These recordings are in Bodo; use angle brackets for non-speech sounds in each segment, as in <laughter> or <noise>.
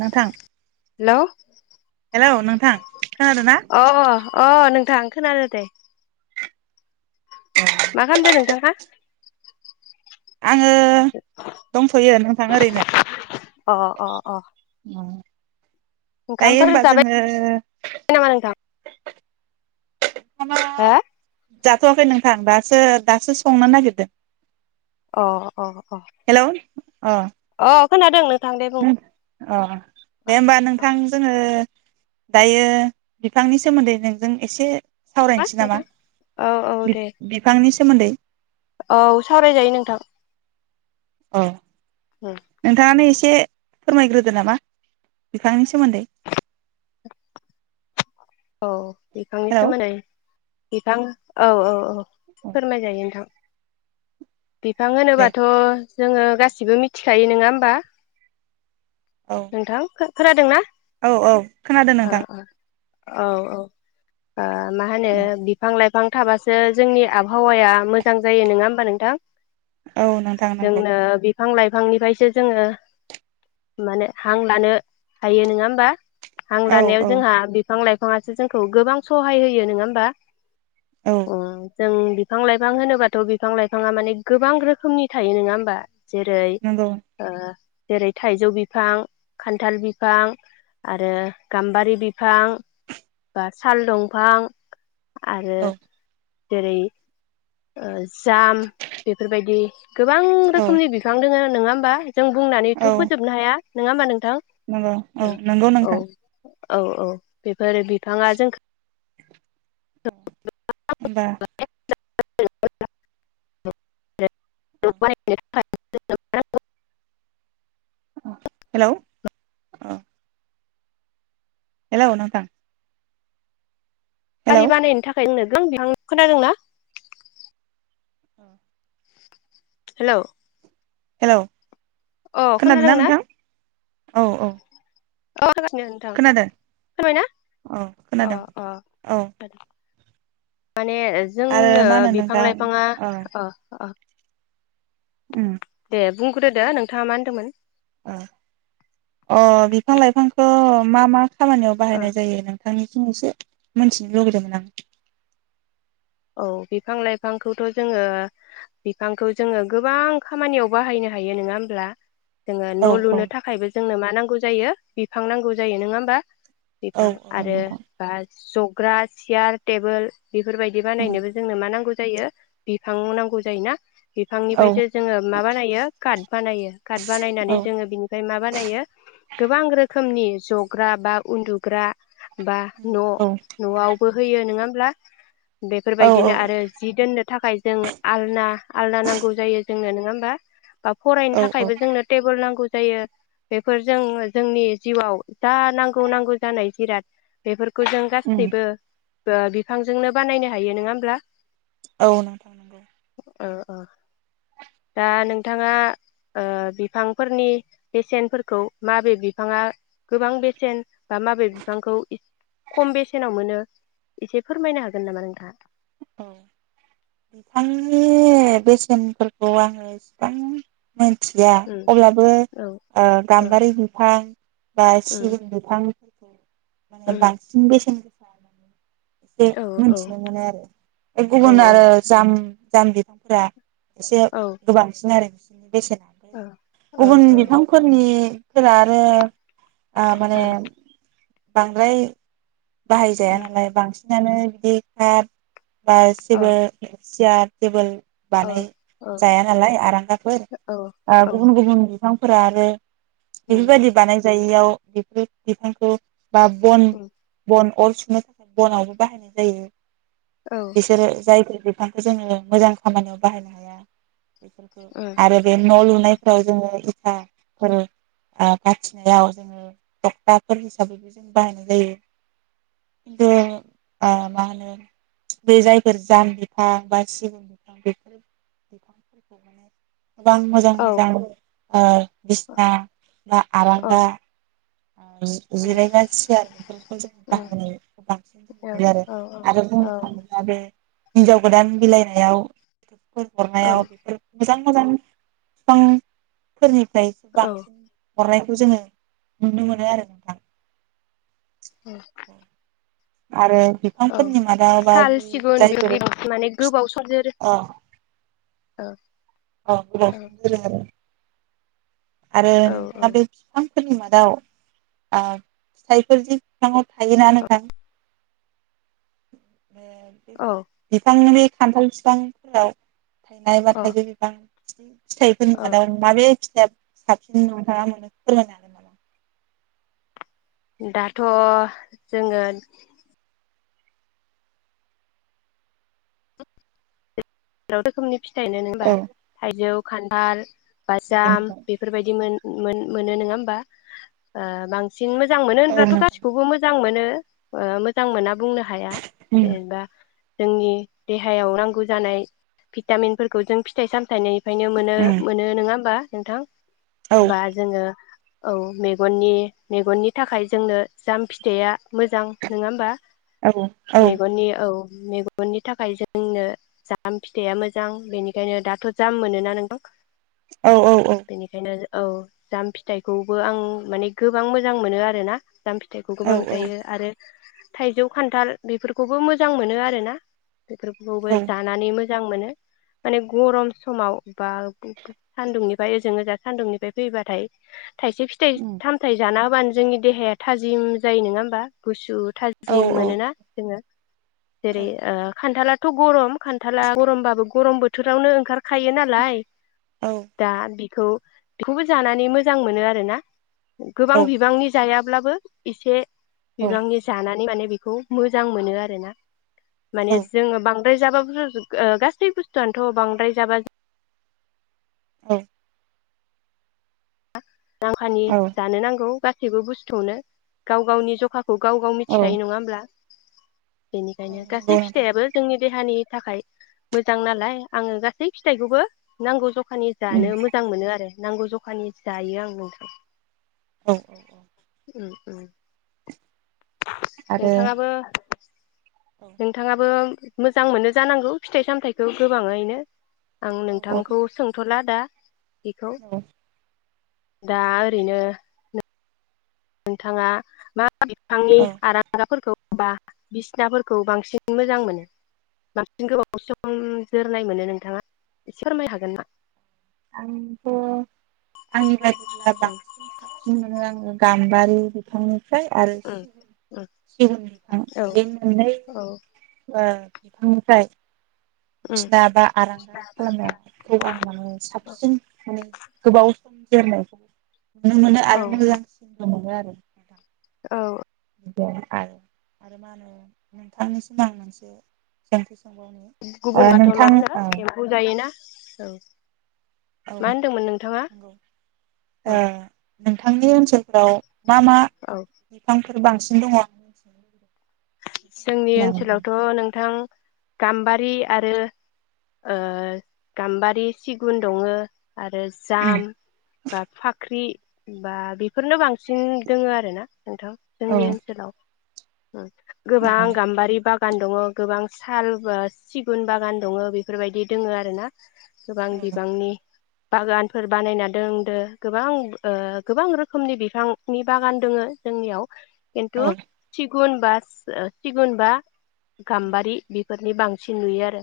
नोंथां हेलौ हेलौ नोंथां खोनादों ना अ अ अ नोंथां खोनादो दे। मा खामदो नोंथाङा आङो दंथ'यो नोंथां ओरैनो अ अ अ दायो ओंखामफोर होनबा जाबाय जोङो नामा नोंथां ओंखामा हो जाथ'वाखै नोंथां दासो दासो संनो नागिरदों। अ अ अ हेलौ अ अ खोनादों नों अ दे होमबा अ नोंथां जोङो दायो बिफांनि सोमोन्दै नोंजों एसे मा सावरायनोसै नामा नोंथां औ औ दे बि-बिफांनि सो सोमोन्दै औ सावरायजायो नोंथां अ उम नोंथाङानो एसे एसे फोरमायग्रोदो नामा बिफांनि सोमोन्दै औ बिफांनि हेलौ सोमोन्दै बिफां औ औ औ फोरमाय जायो नोंथां। बिफां दे होनोबाथ' जोङो गासिबो मिथिखायो नङा होमबा? औ नोंथां खो खोनादोंना? औ औ खोनादों औ नोंथां। औ औ ओ मा होनो बिफां लाइफां फां थाबासो जोंनि आबहावाया मोजां जायो। नोङा होमबा नोंथां? औ नोंथां नोंगौ फां लाइफांनिफायसो जोङो माने हां लानो हायो नोङा होमबा। हां औ लानायाव औ जोंहा फां लाइफाङासो जोंखौ गोबां सहाय होयो। नङा होमबा? औ उम जों बिफां लाइफां होनोबाथ' बिफां लाइफाङा माने गोबां रोखोमनि थायो नङा होमबा जेरै नंगौ ओ जेरै थाइजौ बिफां खान्थाल बिफां आरो गाम्बारि बिफां बा साल दंफां आरो औ जेरै जाम बेफोरबायदि गोबां औ रोखोमनि बिफां दोङो। नोङा होमबा जों औ बुंनानैथ' फोजोबनो हाया नङा होमबा नों नंगौ औ नंगौ नोंथां औ औ बे फोर बिफाङा जोंखो होमबा <unintelligible> औ <inaudible> <inaudible> अ हेलौ अ हेलौ नोंथां गारि हेलौ बानायनो थाखाय <inaudible> खोनादों ना? औ हेलौ हेलौ अ खोनादोंना? औ औ होगासिनो नोंथां खोनादों फोरमायना औ अ खोनादों अ औ माने आरो जोंनो मा होनो बिफां नोंथां लाइफाङा औ अ अ उम दे बुंग्रोदो नोंथाङा मा होनदोंमोन ओ अ बिफां लाइफांखौ मा मा खामानियाव अ बाहायनाय जायो नों <unintelligible> एसे मिथिनो लुगैदोंमोन आं औ बिफां लाइफांखौथ' जोङो बिफांखौ जोङो गोबां खामानियाव बाहायनो हायो नोङा होमब्ला जोङो औ न' औ लुनो थाखायबो जोंनो मा नांगौ गौ जायो बिफां नांगौ जायो नङा होमबा औ बिफां औ आरो नोंथां बा जौ ग्रा सियार टेबोल बेफोरबायायदि बि बानायनोबो जोंनो मां नांगौ जायो बिफां नांगौ जायोना औ बिफांनिफ्रायसो जोङो मा बानायो काट बानायो काट बानायनानै औ जोङो बिनिफ्राय मा बानायो गोबां रोखोमनि जग्रा बा उन्दुग्रा बा न' औ न'आवबो होयो नोङा ब्ला औ बेफोरबायदिनो आरो जि दोननो थाखाय जों आलना आलना नांगौ जायो जोंनो नोङा होमबा बा फरायनो औ थाखायबो जोंनो टेबोल नांगौ जायो बेफोरजों जोंनि जिउआव जा नांगौ नांगौ जानाय जिराद बेफोरखौ खौ जों औ गासैबो ओ बिफांजोंनो बानायनो हायो नोङा होमब्ला औ नोंथां नोंगौ ओ ओ दा नोंथाङा ओ बिफांफोरनि बेसेनफोरखौ माबे बिफाङा गोबां बेसेन बा माबे बिफांखौ खम बेसेनाव मोनो एसे फोरमायनो हागोन न नामा नोंथाङा औ बिफांनि बेसेनफोरखौ आङो इसिबां मोनथिया उम अब्लाबो औ ओ ओ गाम्बारि बिफां बा उम सिगुन बिफां बेखौ <unintelligible> माने उम बं बेस <unintelligible> एसे औ औ मिथिनो मोनो आरो बे औ गुबुन आरो जाम जाम बिफांफ्रा एसे औ गोबांसिन आरो बेसेन औ औ ओ गुबुन बिफांफोरनि फोरा आरो आ माने बांद्राय बाहायजाया नालाय बांसिन बिदि खार बा ओ जेबो चेयार टेबोल बानाय ओ जाया नालाय आरांगाफोर ओ औ गुबुन गुबुन बिफांफोरा आरो उम बेफोरबायदि बानाय जायैयाव बेफोर बिफांखौ बा बन उम बन अर सुनो थाखाय बनावबो बाहायनाय जायो औ बिसोरो जायफोरखो <unintelligible> जोङो मोजां खामानियाव बाहायनो हाया बेफोरखौ उम आरो बे न' लुनायफ्राव जोङो फा फोर बाथिनायाव जोङो थखथाफोर हिसाबैबो जों बाहायनाय जायो खिन्थु मा होनो बे जायफोर जाम बिफां बा सिगुन बिफां बेफोर बिफांफोरखौ माने गोबां मोजां औ मोजां उम बिसिना बा औ आरांगा जिरायग्रा सियार बेफोरखौ जों बाहायनायखौ बांसिन नुनो मोनो आरो आरो आरो बुंनो थाङोब्ला बे हिनजाव गोदान बिलाइनायाव <unintelligible> बेफोर औ मोजां मोजां फिफांफोरनि <unintelligible> औ औ बांसिन हरनायखौ जोङो नुनो मोनो आरो नोंथां औ आरो औ बिफांफोरनि मादाव बा साल बे सिगुन जायफोर बेबायदि अ दंफां फोरा माने गोबाव सम जोरो औ गोबाव सम जोरो आरो आरो नोंथाङा बे बिफां फोरनि मादाव ओ फिथाइफोर जि बिफाङाव थायोना नोंथां औ बिफांनि खान्थाल बिफांफोराव थाइनाय बा औ थाइजौ बिफां <unintelligible> फिथाइफोरनि औ मादाव माबे ए साबसिन नोंथाङा मोनो फोरमायनो हागोन नामा दाथ' जोङो <unintelligible> रोखोमनि फिथाइनोबा नामा? औ थाइजौ खान्थाल औ बा जाम नोंथां बेफोरबायदिमोन मो-मोनो नङा होमबा ओ बांसिन बांसिन मोजां मोनो होनब्लाथ' उम गासिखौबो मोजां मोनो मोजां मोनाबो बुंनो हाया जेनेबा जोंनि देहायाव नांगौ जानाय भिटामिनफोरखौ जों फिथाइ सामथायनि ओंखायनो मोनो उम मोनो नोङा होमबा नोंथां औ बा जोङो औ मेगननि मेगननि थाखाय जोंनो जाम फिथाइया मोजां नोङा होमबा औ औ मेगननि औ मेगननि थाखाय जोंनो जा जाम फिथाइया मोजां बेनिखायनो दाथ' जाम मोनोना नोंथां औ बेनिखायनो जों औ जाम फिथाइखौबो आं माने गोबां मोजां मोनो आरोना जाम फिथाइखौ औ गोबां जायो आरो थाइजौ खान्थाल बेफोरखौबो मोजां मोनो आरोना औ बेफोरखौबो जानांगौ मोजां मोनो माने गरम समाव बा सान्दुंनिफ्राय ओजों ओजा सान्दुंनिफ्राय फैबाथाय थाइसे फिथाइ सामथाइ जाना अब्लानो जोंनि देहाया थाजिम जायो नङा होमबा गुसु थाजिम मोनोना जोङो जेरै ओ खान्थाला थ' गरम खान्थाला गरमबाबो गरम बोथोरावनो ओंखारखायो नालाय दा बि खौ बेखौबो जानानै मोजां मोनो आरो ना गोबां बिबांनि जाया अब्लाबो इसे बिबांनि जानानै माने बेखौ मोजां मोनो आरो ना माने जोङो बां राय जाबा बुजा जोबगो ओ गासै बुस्थुआनोथ' बांद्राय जाबा औ <unintelligible> नांखानि औ जानो नांगौ गा सैबो बुस्थुआवनो गाव गावनि जखा खौ गाव गाव औ मिथिखायो नङा होमब्ला? औ बेनिखायनो गासै नंगौ नोंथां फिथाइयाबो जोंनि देहानि थाखाय मोजां नालाय आङो गासै फिथाइखौबो नांगौ ज खानि जानो उम मोजां मोनो आरो नांगौ जखानि जायो आं नोंथां औ औ औ उम उम आरो नोंथाङाबो औ नोंथाङा बो मोजां मोनो जानांगौ फिथाइ सामथाइखौ गोबाङैनो आं औ नोंथांखौ सोंथ'ला दा बेखौ दा ओरैनो नोंथाङा मा बिफांनि आरांगाफोरखौ बा बिसिनाफोरखौ बांसिन मोजां मोनो बांसिन गोबाव सम जोरनाय मोनो नोंथाङा एसे फोरमायनो हागोन ना आंथ' आंनि बायदिब्ला बांसिन साबसिन मोनो आङो गाम्बारि बिफांनि फ्राय आरो उम सिगुन बिफां बे मोननै उम औ ओ बिफांनिफ्राय उम बिसिना बा आरांगा खालामनायखौ आं माने सा माने गोबाव सम देरनायखौ नुनो मोनो औ आरो मोजांसिनबो मोनो आरो <unintelligible> औ आरो मा होनो नोंथांनिसिम आं मोनसे स <unintelligible> गुबुन बाथ' मा होनो एम्फौ जायो ना औ औ मा होनदोंमोन नोंथाङा नंगौ ओ औ नोंथांनि ओनसोलफोराव मा मा औ बिफां फोर बांसिन दङ जोंनि नोंथाङा फोरमायनो ओनसोलावथ' नोंथां गाम्बारि आरो ओ गाम्बारि सिगुन दङ आरो जाम बा फाख्रि बा बेफोरनो बांसिन दोङो आरो ना नोंथां' हागोन नामा? औ जोंनि ओनसोलाव औ औ गोबां गाम्बारि बा बागान दङ गोबां साल ब सिगुन बागान दङो बेफोरबायदि दोङ आरो ना गोबां बिबांनि बागानफोर बानायना दोनदो गोबां ओ गोबां रोखोमनि बिफांनि बागान दङ जोंनियाव खिन्थु औ सिगुन बा सिगुन बा गाम्बारि बि बेफोरनि बांसिन नुयो आरो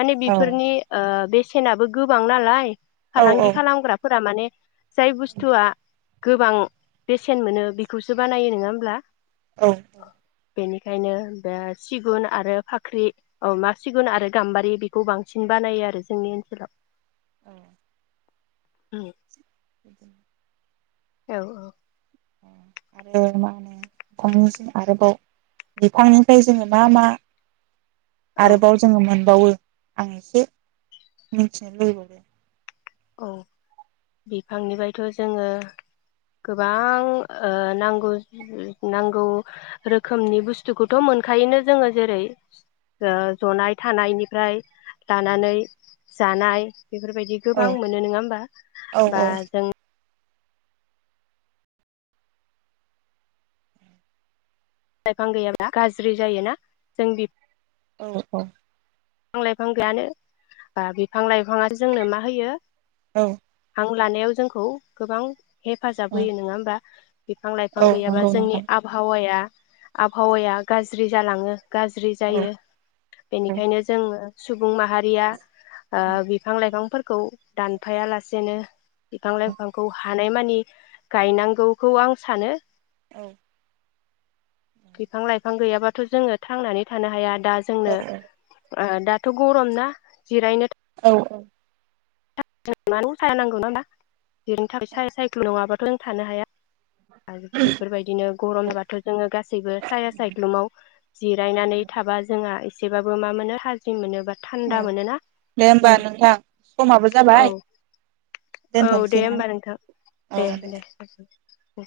माने औ बेफोरनि ओ बेस सेनाबो गोबां नालाय औ औ फालांगि खालामग्राफोरा माने जाय बुस्थुआ गोबां बेसेन मोनो बेखौसो बानायो नोङा होमब्ला औ बेनिखायनो बे सिगुन आरो फाख्रि औ मा सिगुन आरो गाम्बारि बेखौ बांसिन बानायो आरो जोंनि ओनसोलाव ओ औ <inaudible> औ आरो मा होनो बिफांनिसिम आरोबाव बिफांनिफ्राय जोङो मा मा औ आरोबाव जोङो मोन बावो आं एसे मिथिनो लुबैबावो औ बिफांनिफ्रायथ' जोङो गोबां ओ नांगौ नांगौ रोखोमनि बुस्थुखौथ' मोनखायोनो जोङो जेरै जनाय थानायनिफ्राय लानानै जानाय बेफोरबायदि औ गोबां मोनो नङा होमबा औ बा औ जों लाइफां गैयाब्ला गाज्रि जायोना जों बि औ-औ बिफां लाइफां गैयानो बिफां लाइफाङाथ' जोंनो मा होयो औ रं लानायाव जोंखौ गोबां हेफाजाब औ होयो नङा होमबा बिफां लाइफां औ गैयाबा नंगौ जोंनि नोंथां आबहावाया आबहावाया गाज्रि जालाङो गाज्रि औ जायो औ बेनिखायनो आङो सुबुं माहारिया ओ बिफां लाइफांफोर खौ दानफायालासेनो बिफां लाइफांखौ हानाय मानि गायनांगौखौ आं सानो औ बिफां लाइफां गैयाबाथ' जोङो थांनानै थानो हाया दा जोंनो ओ दाथ' गरम ना जिरायनो औ औ थांनानै <inaudible> ना जिरायनो थाखाय साइकेल नङाबा ख्लों थानो हाया आरो बेफोरबायदिनो गरमबाथ' जोङो गासैबो साया सायख्लुमाव जिरायनानै थाबा जोंहा एसे एसेबाबो मा मोनो थाजिम मोनो बा थान्दा मोनोना दे होमबा नोंथां समाबो औ जाबाय औ दे दोनथ'नोसै ना होमबा नोंथां दे दे उ